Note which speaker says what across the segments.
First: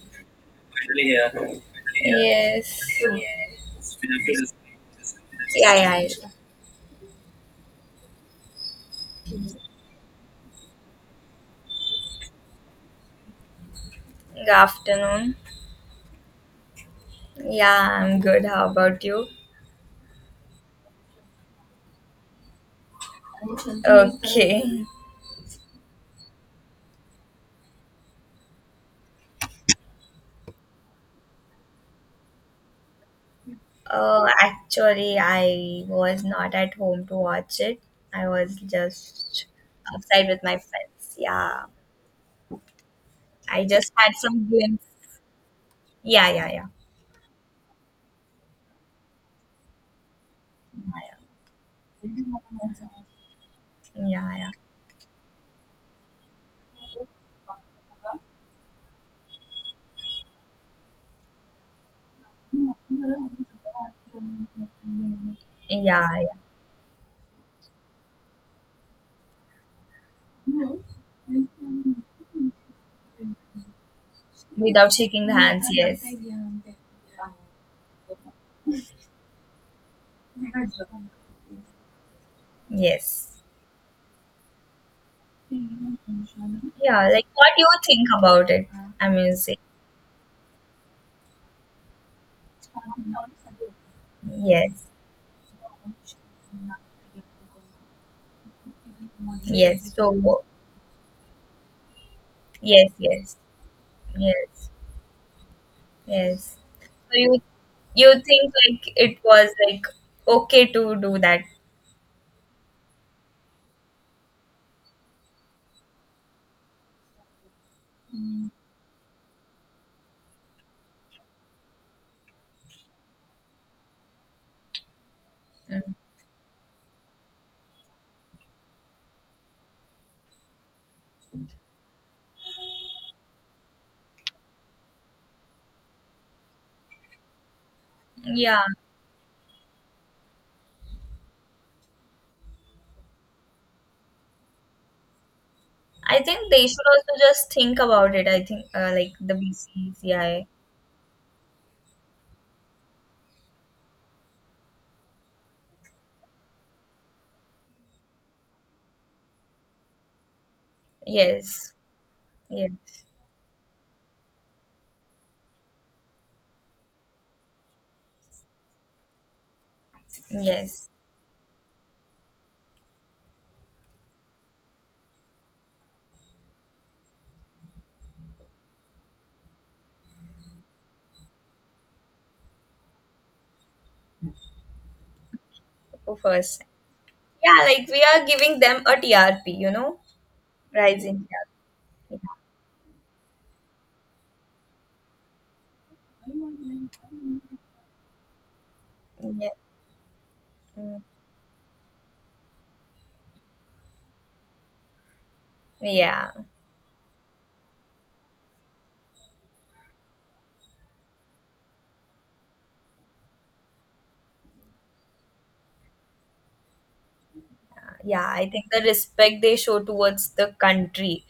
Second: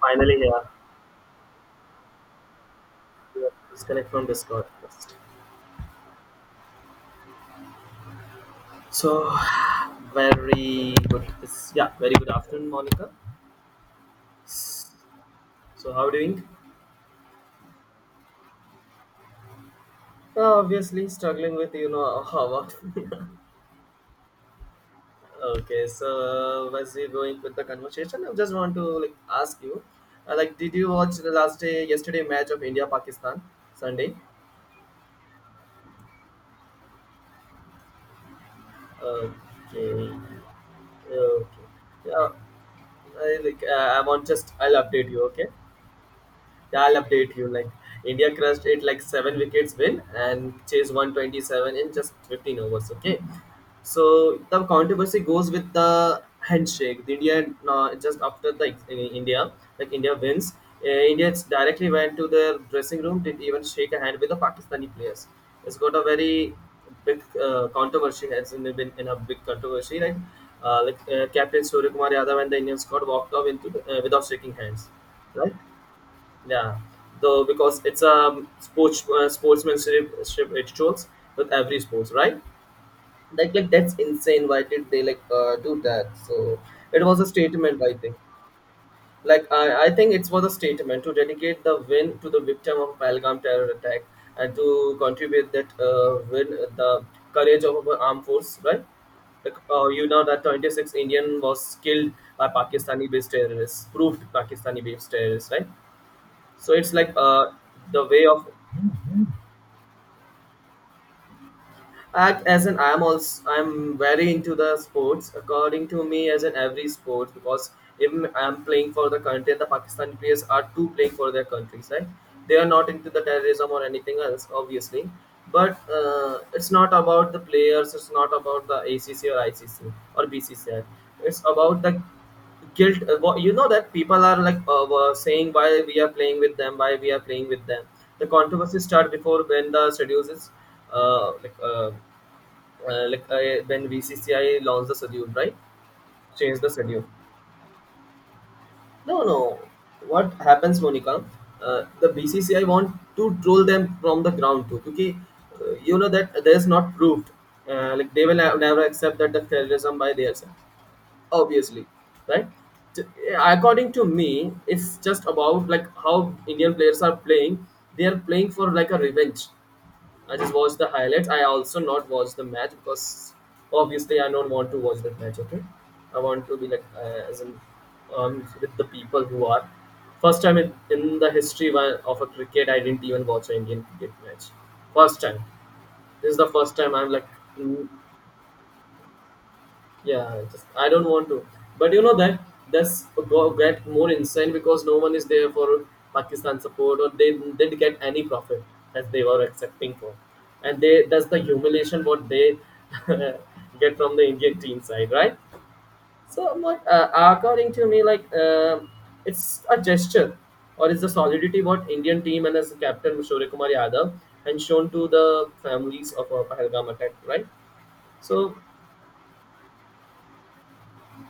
Speaker 1: Finally, yeah,
Speaker 2: Finally here. Finally here. Yes.
Speaker 1: we are disconnect from Discord first.
Speaker 2: Yeah.
Speaker 1: So, very good. It's, yeah, very good afternoon, Monica.
Speaker 2: Good
Speaker 1: S-
Speaker 2: afternoon.
Speaker 1: So, how are you doing?
Speaker 2: Yeah, I'm good. How about you?
Speaker 1: Obviously, struggling with how what.
Speaker 2: Okay.
Speaker 1: Okay, so as we're going with the conversation, I just want to like ask you, like, did you watch the last day yesterday match of India Pakistan Sunday?
Speaker 2: Actually, I was not at home to watch it. I was just
Speaker 1: Okay,
Speaker 2: outside with my friends. Yeah,
Speaker 1: okay. Yeah, I like
Speaker 2: I just
Speaker 1: I'm
Speaker 2: had
Speaker 1: on
Speaker 2: some
Speaker 1: just I'll
Speaker 2: glimpse.
Speaker 1: update you. Okay.
Speaker 2: Yeah.
Speaker 1: Yeah, I'll update you. Like India crushed it like seven wickets win and chase
Speaker 2: Yeah,
Speaker 1: 127 in just 15 overs. Okay,
Speaker 2: yeah.
Speaker 1: so
Speaker 2: Yeah,
Speaker 1: the controversy goes with the handshake. The India just after the India, like India wins, Indians directly went to their dressing room. Didn't even shake a hand with the Pakistani players. It's got
Speaker 2: yeah.
Speaker 1: a
Speaker 2: yeah.
Speaker 1: very big controversy. Has been in a big controversy, right? Like Captain Surya Kumar Yadav and the Indian squad walked off into the, without shaking hands,
Speaker 2: Without shaking the
Speaker 1: right?
Speaker 2: hands, yes.
Speaker 1: Yeah, though because it's a sports sportsmanship rituals with every sports, right?
Speaker 2: Yes.
Speaker 1: Like that's insane. Why did they like do that? So it
Speaker 2: Yeah,
Speaker 1: was
Speaker 2: like
Speaker 1: a
Speaker 2: what do you
Speaker 1: statement, I
Speaker 2: think
Speaker 1: think.
Speaker 2: about it? I mean,
Speaker 1: Like
Speaker 2: say.
Speaker 1: I think it was a statement to dedicate the win to the victim of Pahalgam terror attack and
Speaker 2: Yes.
Speaker 1: to contribute that win the courage of our armed force, right? Like,
Speaker 2: Yes.
Speaker 1: you know that 26 Indian was killed by
Speaker 2: Yes,
Speaker 1: Pakistani-based terrorists, proved
Speaker 2: yes,
Speaker 1: Pakistani-based terrorists, right?
Speaker 2: yes.
Speaker 1: So it's like
Speaker 2: So you
Speaker 1: the
Speaker 2: you
Speaker 1: way of
Speaker 2: think like it was like okay to do that?
Speaker 1: act as an I'm very into the sports, according to me, as in every sport, because even I'm playing for the country and the Pakistani players are too playing for their countries, right? They are not into the terrorism or anything else, obviously. But
Speaker 2: Mm.
Speaker 1: it's not about the players, it's not about the ACC or ICC or BCCI. It's about the guilt, you know that people are like were saying, why we are playing with them, why we are playing with them. The
Speaker 2: Yeah,
Speaker 1: controversy start before when the schedule is uh, like uh, like when VCCI launched the schedule, right?
Speaker 2: I think
Speaker 1: Change
Speaker 2: they
Speaker 1: the
Speaker 2: should
Speaker 1: schedule.
Speaker 2: also just think about it. I think like
Speaker 1: No,
Speaker 2: the
Speaker 1: no, what
Speaker 2: BCCI.
Speaker 1: happens, Monica? The BCCI want to troll them from the ground too because you know that there's not proved like they will never accept that the terrorism by their side,
Speaker 2: Yes,
Speaker 1: obviously, right?
Speaker 2: yes,
Speaker 1: T- According to me, it's just about like how Indian players are playing. They are playing for like a revenge. I just watched
Speaker 2: yes.
Speaker 1: the highlights, I also not watch the match because obviously I don't want to watch that match. Okay. I want to be like as in with the people who are first time in the history of a cricket I didn't even watch an Indian cricket match, first time.
Speaker 2: Who
Speaker 1: This is the
Speaker 2: first?
Speaker 1: first time I'm like,
Speaker 2: Yeah, like we are giving them a TRP, you know,
Speaker 1: yeah, just I don't
Speaker 2: rising
Speaker 1: want to. But you know
Speaker 2: TRP. Yeah,
Speaker 1: that get more insane because no one is there for Pakistan support or they didn't get any profit that they were
Speaker 2: yeah.
Speaker 1: accepting for, and
Speaker 2: Mm.
Speaker 1: they, that's the humiliation what they get from the Indian team side, right?
Speaker 2: Yeah.
Speaker 1: So what according to me, like it's a gesture or it's the solidity what Indian team and as captain Shurya Kumar Yadav and shown to the families of our Pahalgam attack, right?
Speaker 2: Yeah, I
Speaker 1: So
Speaker 2: think the respect they show towards the country.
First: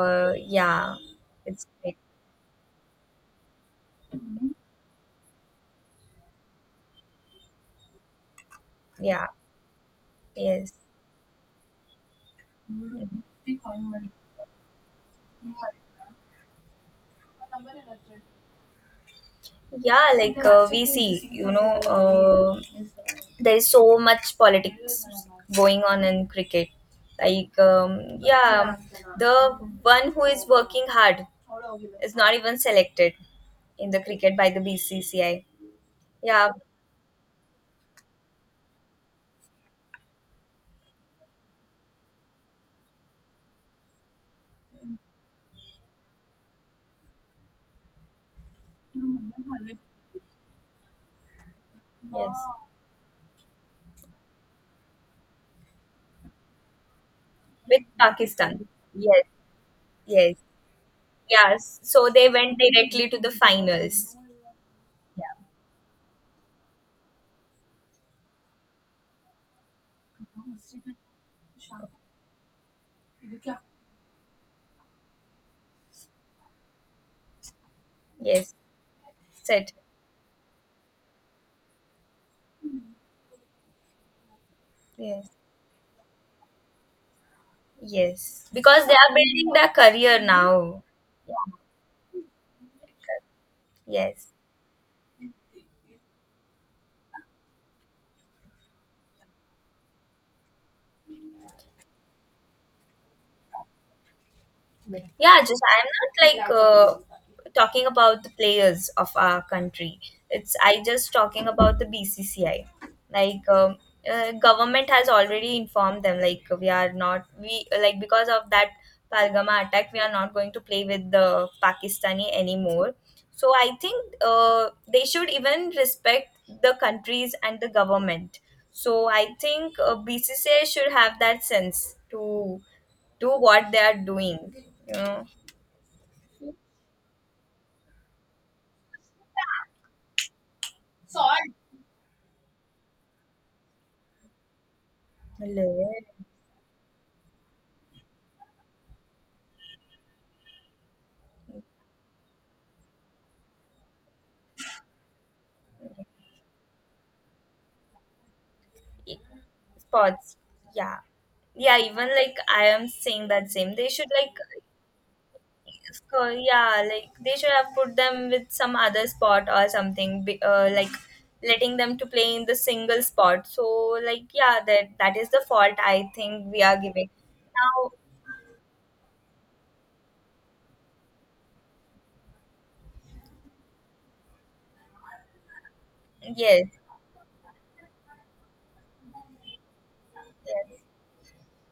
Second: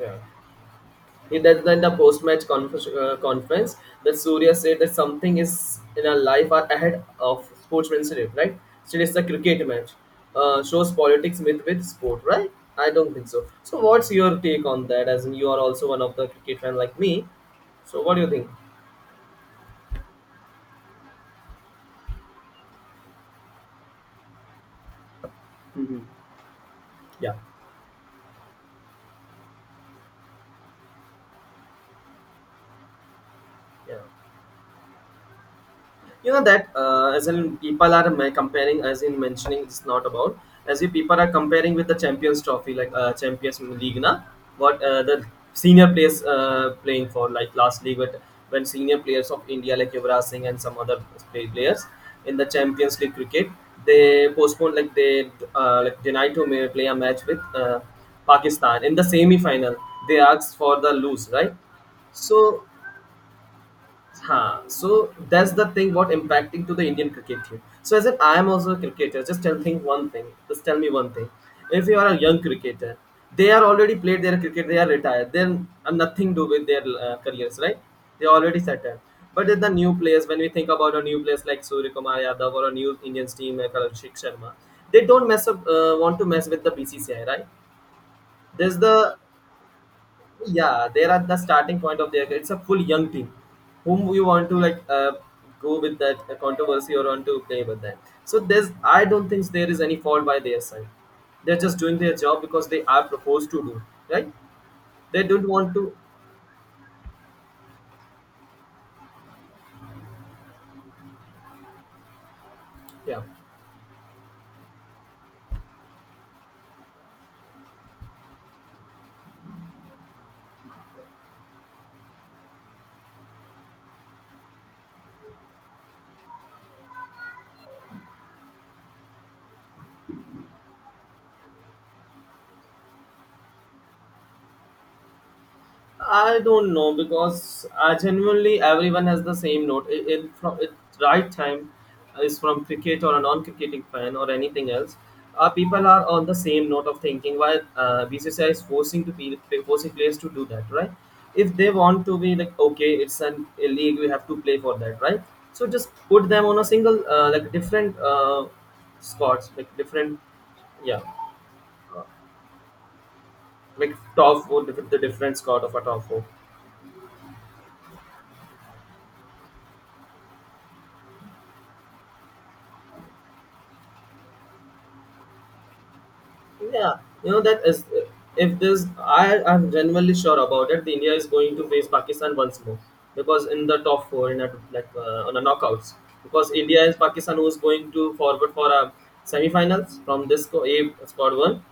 Speaker 1: yeah.
Speaker 2: Yeah,
Speaker 1: He does
Speaker 2: it's
Speaker 1: in the
Speaker 2: great.
Speaker 1: post-match conference that Surya said that something is in our life are ahead of sportsmanship, right? Still, it's a
Speaker 2: Yeah,
Speaker 1: cricket match.
Speaker 2: yes.
Speaker 1: Shows politics myth with sport, right? I don't think so. So, what's your take on that? As in, you are also one of the cricket fan like me. So, what do you think?
Speaker 2: Yeah, like we see, you know, there is so much politics going
Speaker 1: Mhm.
Speaker 2: on in cricket.
Speaker 1: Yeah,
Speaker 2: Like, yeah, the one who is working hard is not even selected in
Speaker 1: yeah.
Speaker 2: the cricket by the BCCI.
Speaker 1: You know
Speaker 2: Yeah,
Speaker 1: that as in people are comparing, as in mentioning it's not about, as if people are comparing with the Champions Trophy like Champions League na, what the senior players playing for like last league, but when senior players of India like Yuvraj Singh and some other players in
Speaker 2: yes,
Speaker 1: the Champions League cricket, they postponed, like they like denied to play a match with
Speaker 2: with Pakistan.
Speaker 1: Pakistan in the
Speaker 2: Yes,
Speaker 1: semi final. They
Speaker 2: yes,
Speaker 1: asked for the lose, right?
Speaker 2: yes, so they
Speaker 1: So,
Speaker 2: went directly to the finals.
Speaker 1: huh. So
Speaker 2: Yeah.
Speaker 1: that's the thing what impacting to the Indian cricket team. So as if I am also a cricketer, just tell think one thing. Just tell me one thing. If you are a young cricketer, they are already played their cricket, they are retired. Then nothing do with their careers, right? They are
Speaker 2: Yes,
Speaker 1: already settled. But in the
Speaker 2: set.
Speaker 1: new players, when we think about a new players like Surya Kumar Yadav or a new Indian team like Abhishek Sharma, they
Speaker 2: Yes,
Speaker 1: don't want to mess with the BCCI, right?
Speaker 2: yes.
Speaker 1: There's
Speaker 2: Because they are
Speaker 1: the,
Speaker 2: building their career now.
Speaker 1: yeah, they're at the starting point of their, it's a full young team, whom you
Speaker 2: Yes.
Speaker 1: want to like go with that controversy or want to play with them. So there's, I don't think there is any fault by their side. They're just doing their job because they are proposed to do, right? They
Speaker 2: Yeah,
Speaker 1: don't
Speaker 2: just
Speaker 1: want to.
Speaker 2: I'm not like talking about the players of our country, it's I just talking about the BCCI.
Speaker 1: Yeah,
Speaker 2: Like, government has already informed them like we are not, we like, because of that Palgama attack we are not going to play with the Pakistani anymore. So I think they should even respect the countries and the government. So I think BCCI should have that sense to do what they are doing, you know.
Speaker 1: I don't know because genuinely everyone has the same note. From, it right time, is from cricket or a non-cricketing fan or anything else.
Speaker 2: Hello.
Speaker 1: People are on the same note of thinking. Why BCCI is forcing to be forcing players to do that, right? If they want to be like okay, it's an a league, we have to play for that, right? So just put them on a single like different squads, like different,
Speaker 2: Spots. Yeah,
Speaker 1: yeah,
Speaker 2: yeah, even like I am saying that same, they
Speaker 1: like
Speaker 2: should like,
Speaker 1: top four, different the different squad of a top four.
Speaker 2: so yeah, like they should have put them with some other spot or something like letting them to play in the single spot. So like yeah, that is the fault I think we are
Speaker 1: Yeah,
Speaker 2: giving
Speaker 1: you know that is
Speaker 2: now.
Speaker 1: if this I'm genuinely sure about it. The India is going to face Pakistan once more because in the top four in a, like on a knockouts, because
Speaker 2: Yes,
Speaker 1: India is Pakistan who's going to forward for a semi-finals from
Speaker 2: yes.
Speaker 1: A squad one,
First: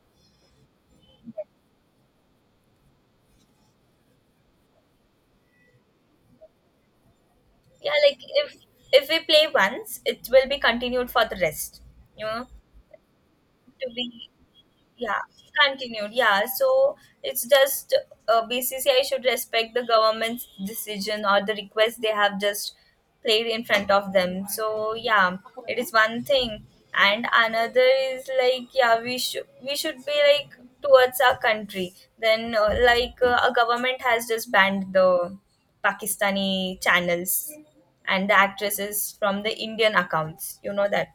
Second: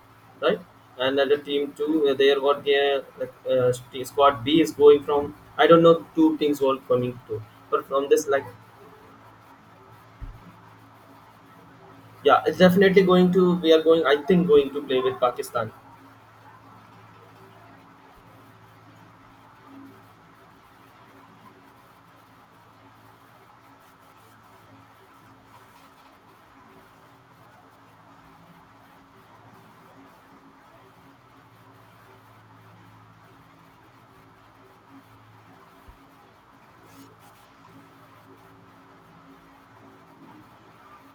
Speaker 1: right? And then the team two there, what the like, squad B is going from, I don't know, two teams were coming to, but
Speaker 2: Yeah,
Speaker 1: from
Speaker 2: like
Speaker 1: this like,
Speaker 2: if we play once it will be continued for the rest, you
Speaker 1: yeah,
Speaker 2: know.
Speaker 1: it's definitely going to, we are
Speaker 2: To
Speaker 1: going, I
Speaker 2: be,
Speaker 1: think, going to play with
Speaker 2: yeah,
Speaker 1: Pakistan.
Speaker 2: continued. Yeah, so it's just BCCI should respect the government's decision or the request they have just played in front of them. So yeah, it is one thing, and another is like yeah, we should, we should be like towards our country. Then like a government has just banned the Pakistani channels and the actresses from the Indian accounts. You know that.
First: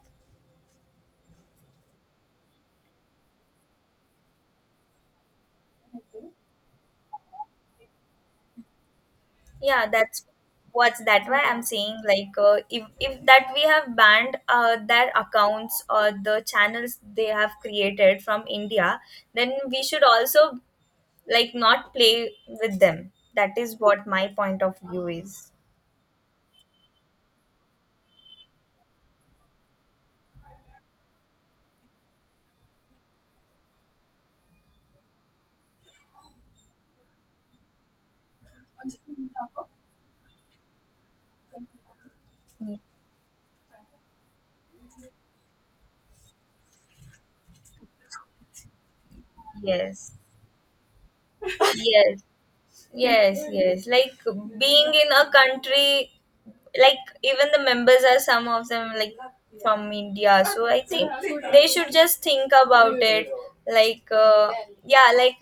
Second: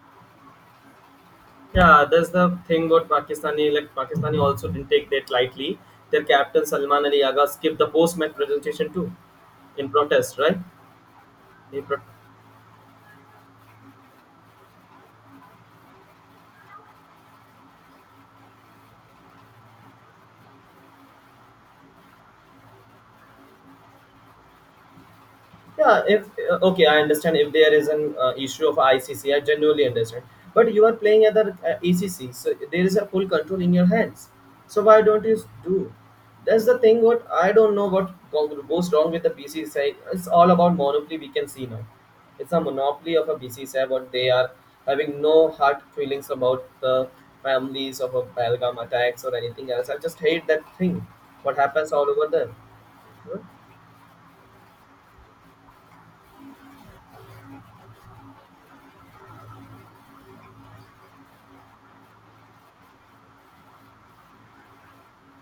Speaker 1: Yeah, that's the thing about Pakistani. Like Pakistani also didn't take that lightly. Their captain Salman Ali Agha skipped the post-match presentation too,
Speaker 2: Yeah,
Speaker 1: in
Speaker 2: that's,
Speaker 1: protest, right?
Speaker 2: what's that, why I'm
Speaker 1: In
Speaker 2: saying
Speaker 1: pro-
Speaker 2: like if that we have banned their accounts or the channels they have created from India, then we should also like not play with them. That is what my point of view is.
Speaker 1: Yeah, if okay, I understand if there is an issue of ICC, I genuinely understand. But you are playing at the ECC, so there is a full control in your hands. So why don't you do? That's the thing. What I don't know what goes wrong with the BCCI. It's all about monopoly. We can see now. It's a
Speaker 2: Y-
Speaker 1: monopoly of a BCCI, but they are having no hard feelings about the families of a Belgium attacks or anything else. I
Speaker 2: yes
Speaker 1: just hate that thing. What happens all
Speaker 2: yes
Speaker 1: over there?
Speaker 2: yes like being in a country, like even the members are some of them like from India, so I think they should just think about it. Like yeah, like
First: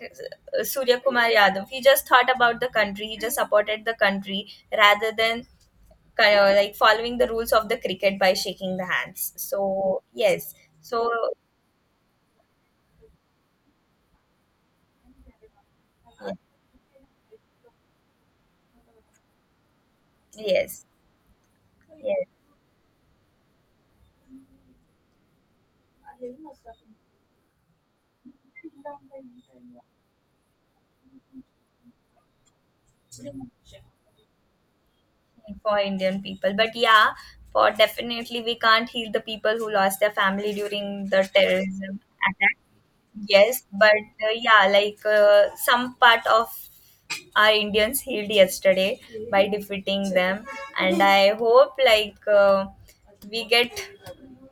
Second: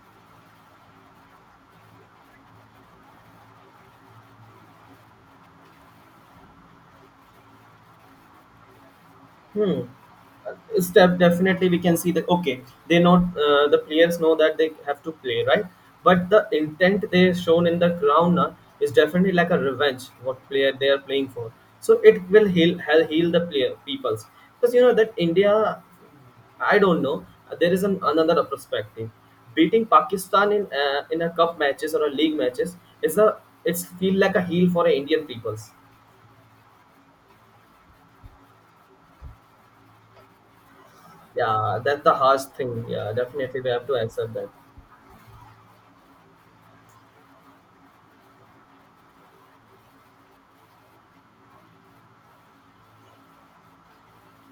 Speaker 2: Surya Kumar Yadav, he just thought about the country, he just supported the country rather than kind of like following the rules of the cricket by shaking the hands. So
Speaker 1: Hmm.
Speaker 2: yes. So
Speaker 1: Step, definitely we can see that okay they know the players know that they have to play, right? But the intent they shown in the ground now is definitely like a revenge what player
Speaker 2: yes.
Speaker 1: they are playing for. So it
Speaker 2: Yes,
Speaker 1: will heal the player peoples. Because you know that India, I don't know, there is an, another perspective, beating Pakistan in a cup matches or a league matches is a, it's feel like a heal for a Indian peoples.
Speaker 2: for Indian people. But yeah, for definitely we can't heal the people who lost their family during the
Speaker 1: Yeah,
Speaker 2: terrorism
Speaker 1: that's the harsh
Speaker 2: attack.
Speaker 1: thing. Yeah, definitely
Speaker 2: Yes,
Speaker 1: we have to
Speaker 2: but
Speaker 1: answer that.
Speaker 2: yeah, like some part of our Indians healed yesterday by defeating them, and I hope like we get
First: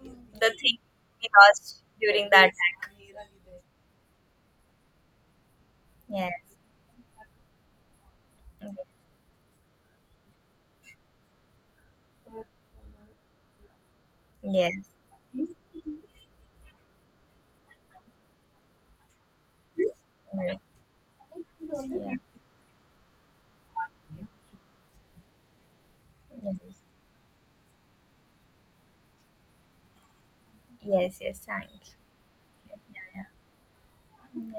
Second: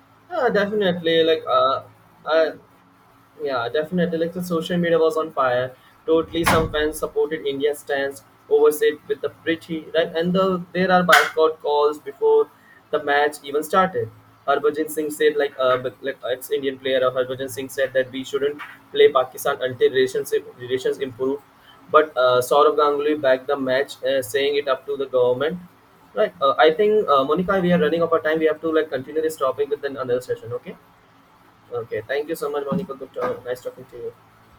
Speaker 2: the
Speaker 1: Yeah,
Speaker 2: thing
Speaker 1: definitely.
Speaker 2: we lost during that
Speaker 1: I,
Speaker 2: time.
Speaker 1: yeah, definitely. Like the social media was on fire. Totally,
Speaker 2: Yes,
Speaker 1: some fans supported India's stance, oversaid with the pretty right, and there are boycott calls before the match even started.
Speaker 2: yes,
Speaker 1: Harbhajan Singh said, like, like ex-Indian player of Harbhajan Singh said that we shouldn't play Pakistan until relations
Speaker 2: yes,
Speaker 1: relations improve. But Saurav Ganguly backed the match, saying it up to the government. Right. I
Speaker 2: yes,
Speaker 1: think Monica, we are running out of time. We have to like continue this topic with another session. Okay.
Speaker 2: yes. Thank
Speaker 1: Okay, thank you so much, Monica. Good Nice talking to you.
Speaker 2: you. Yeah.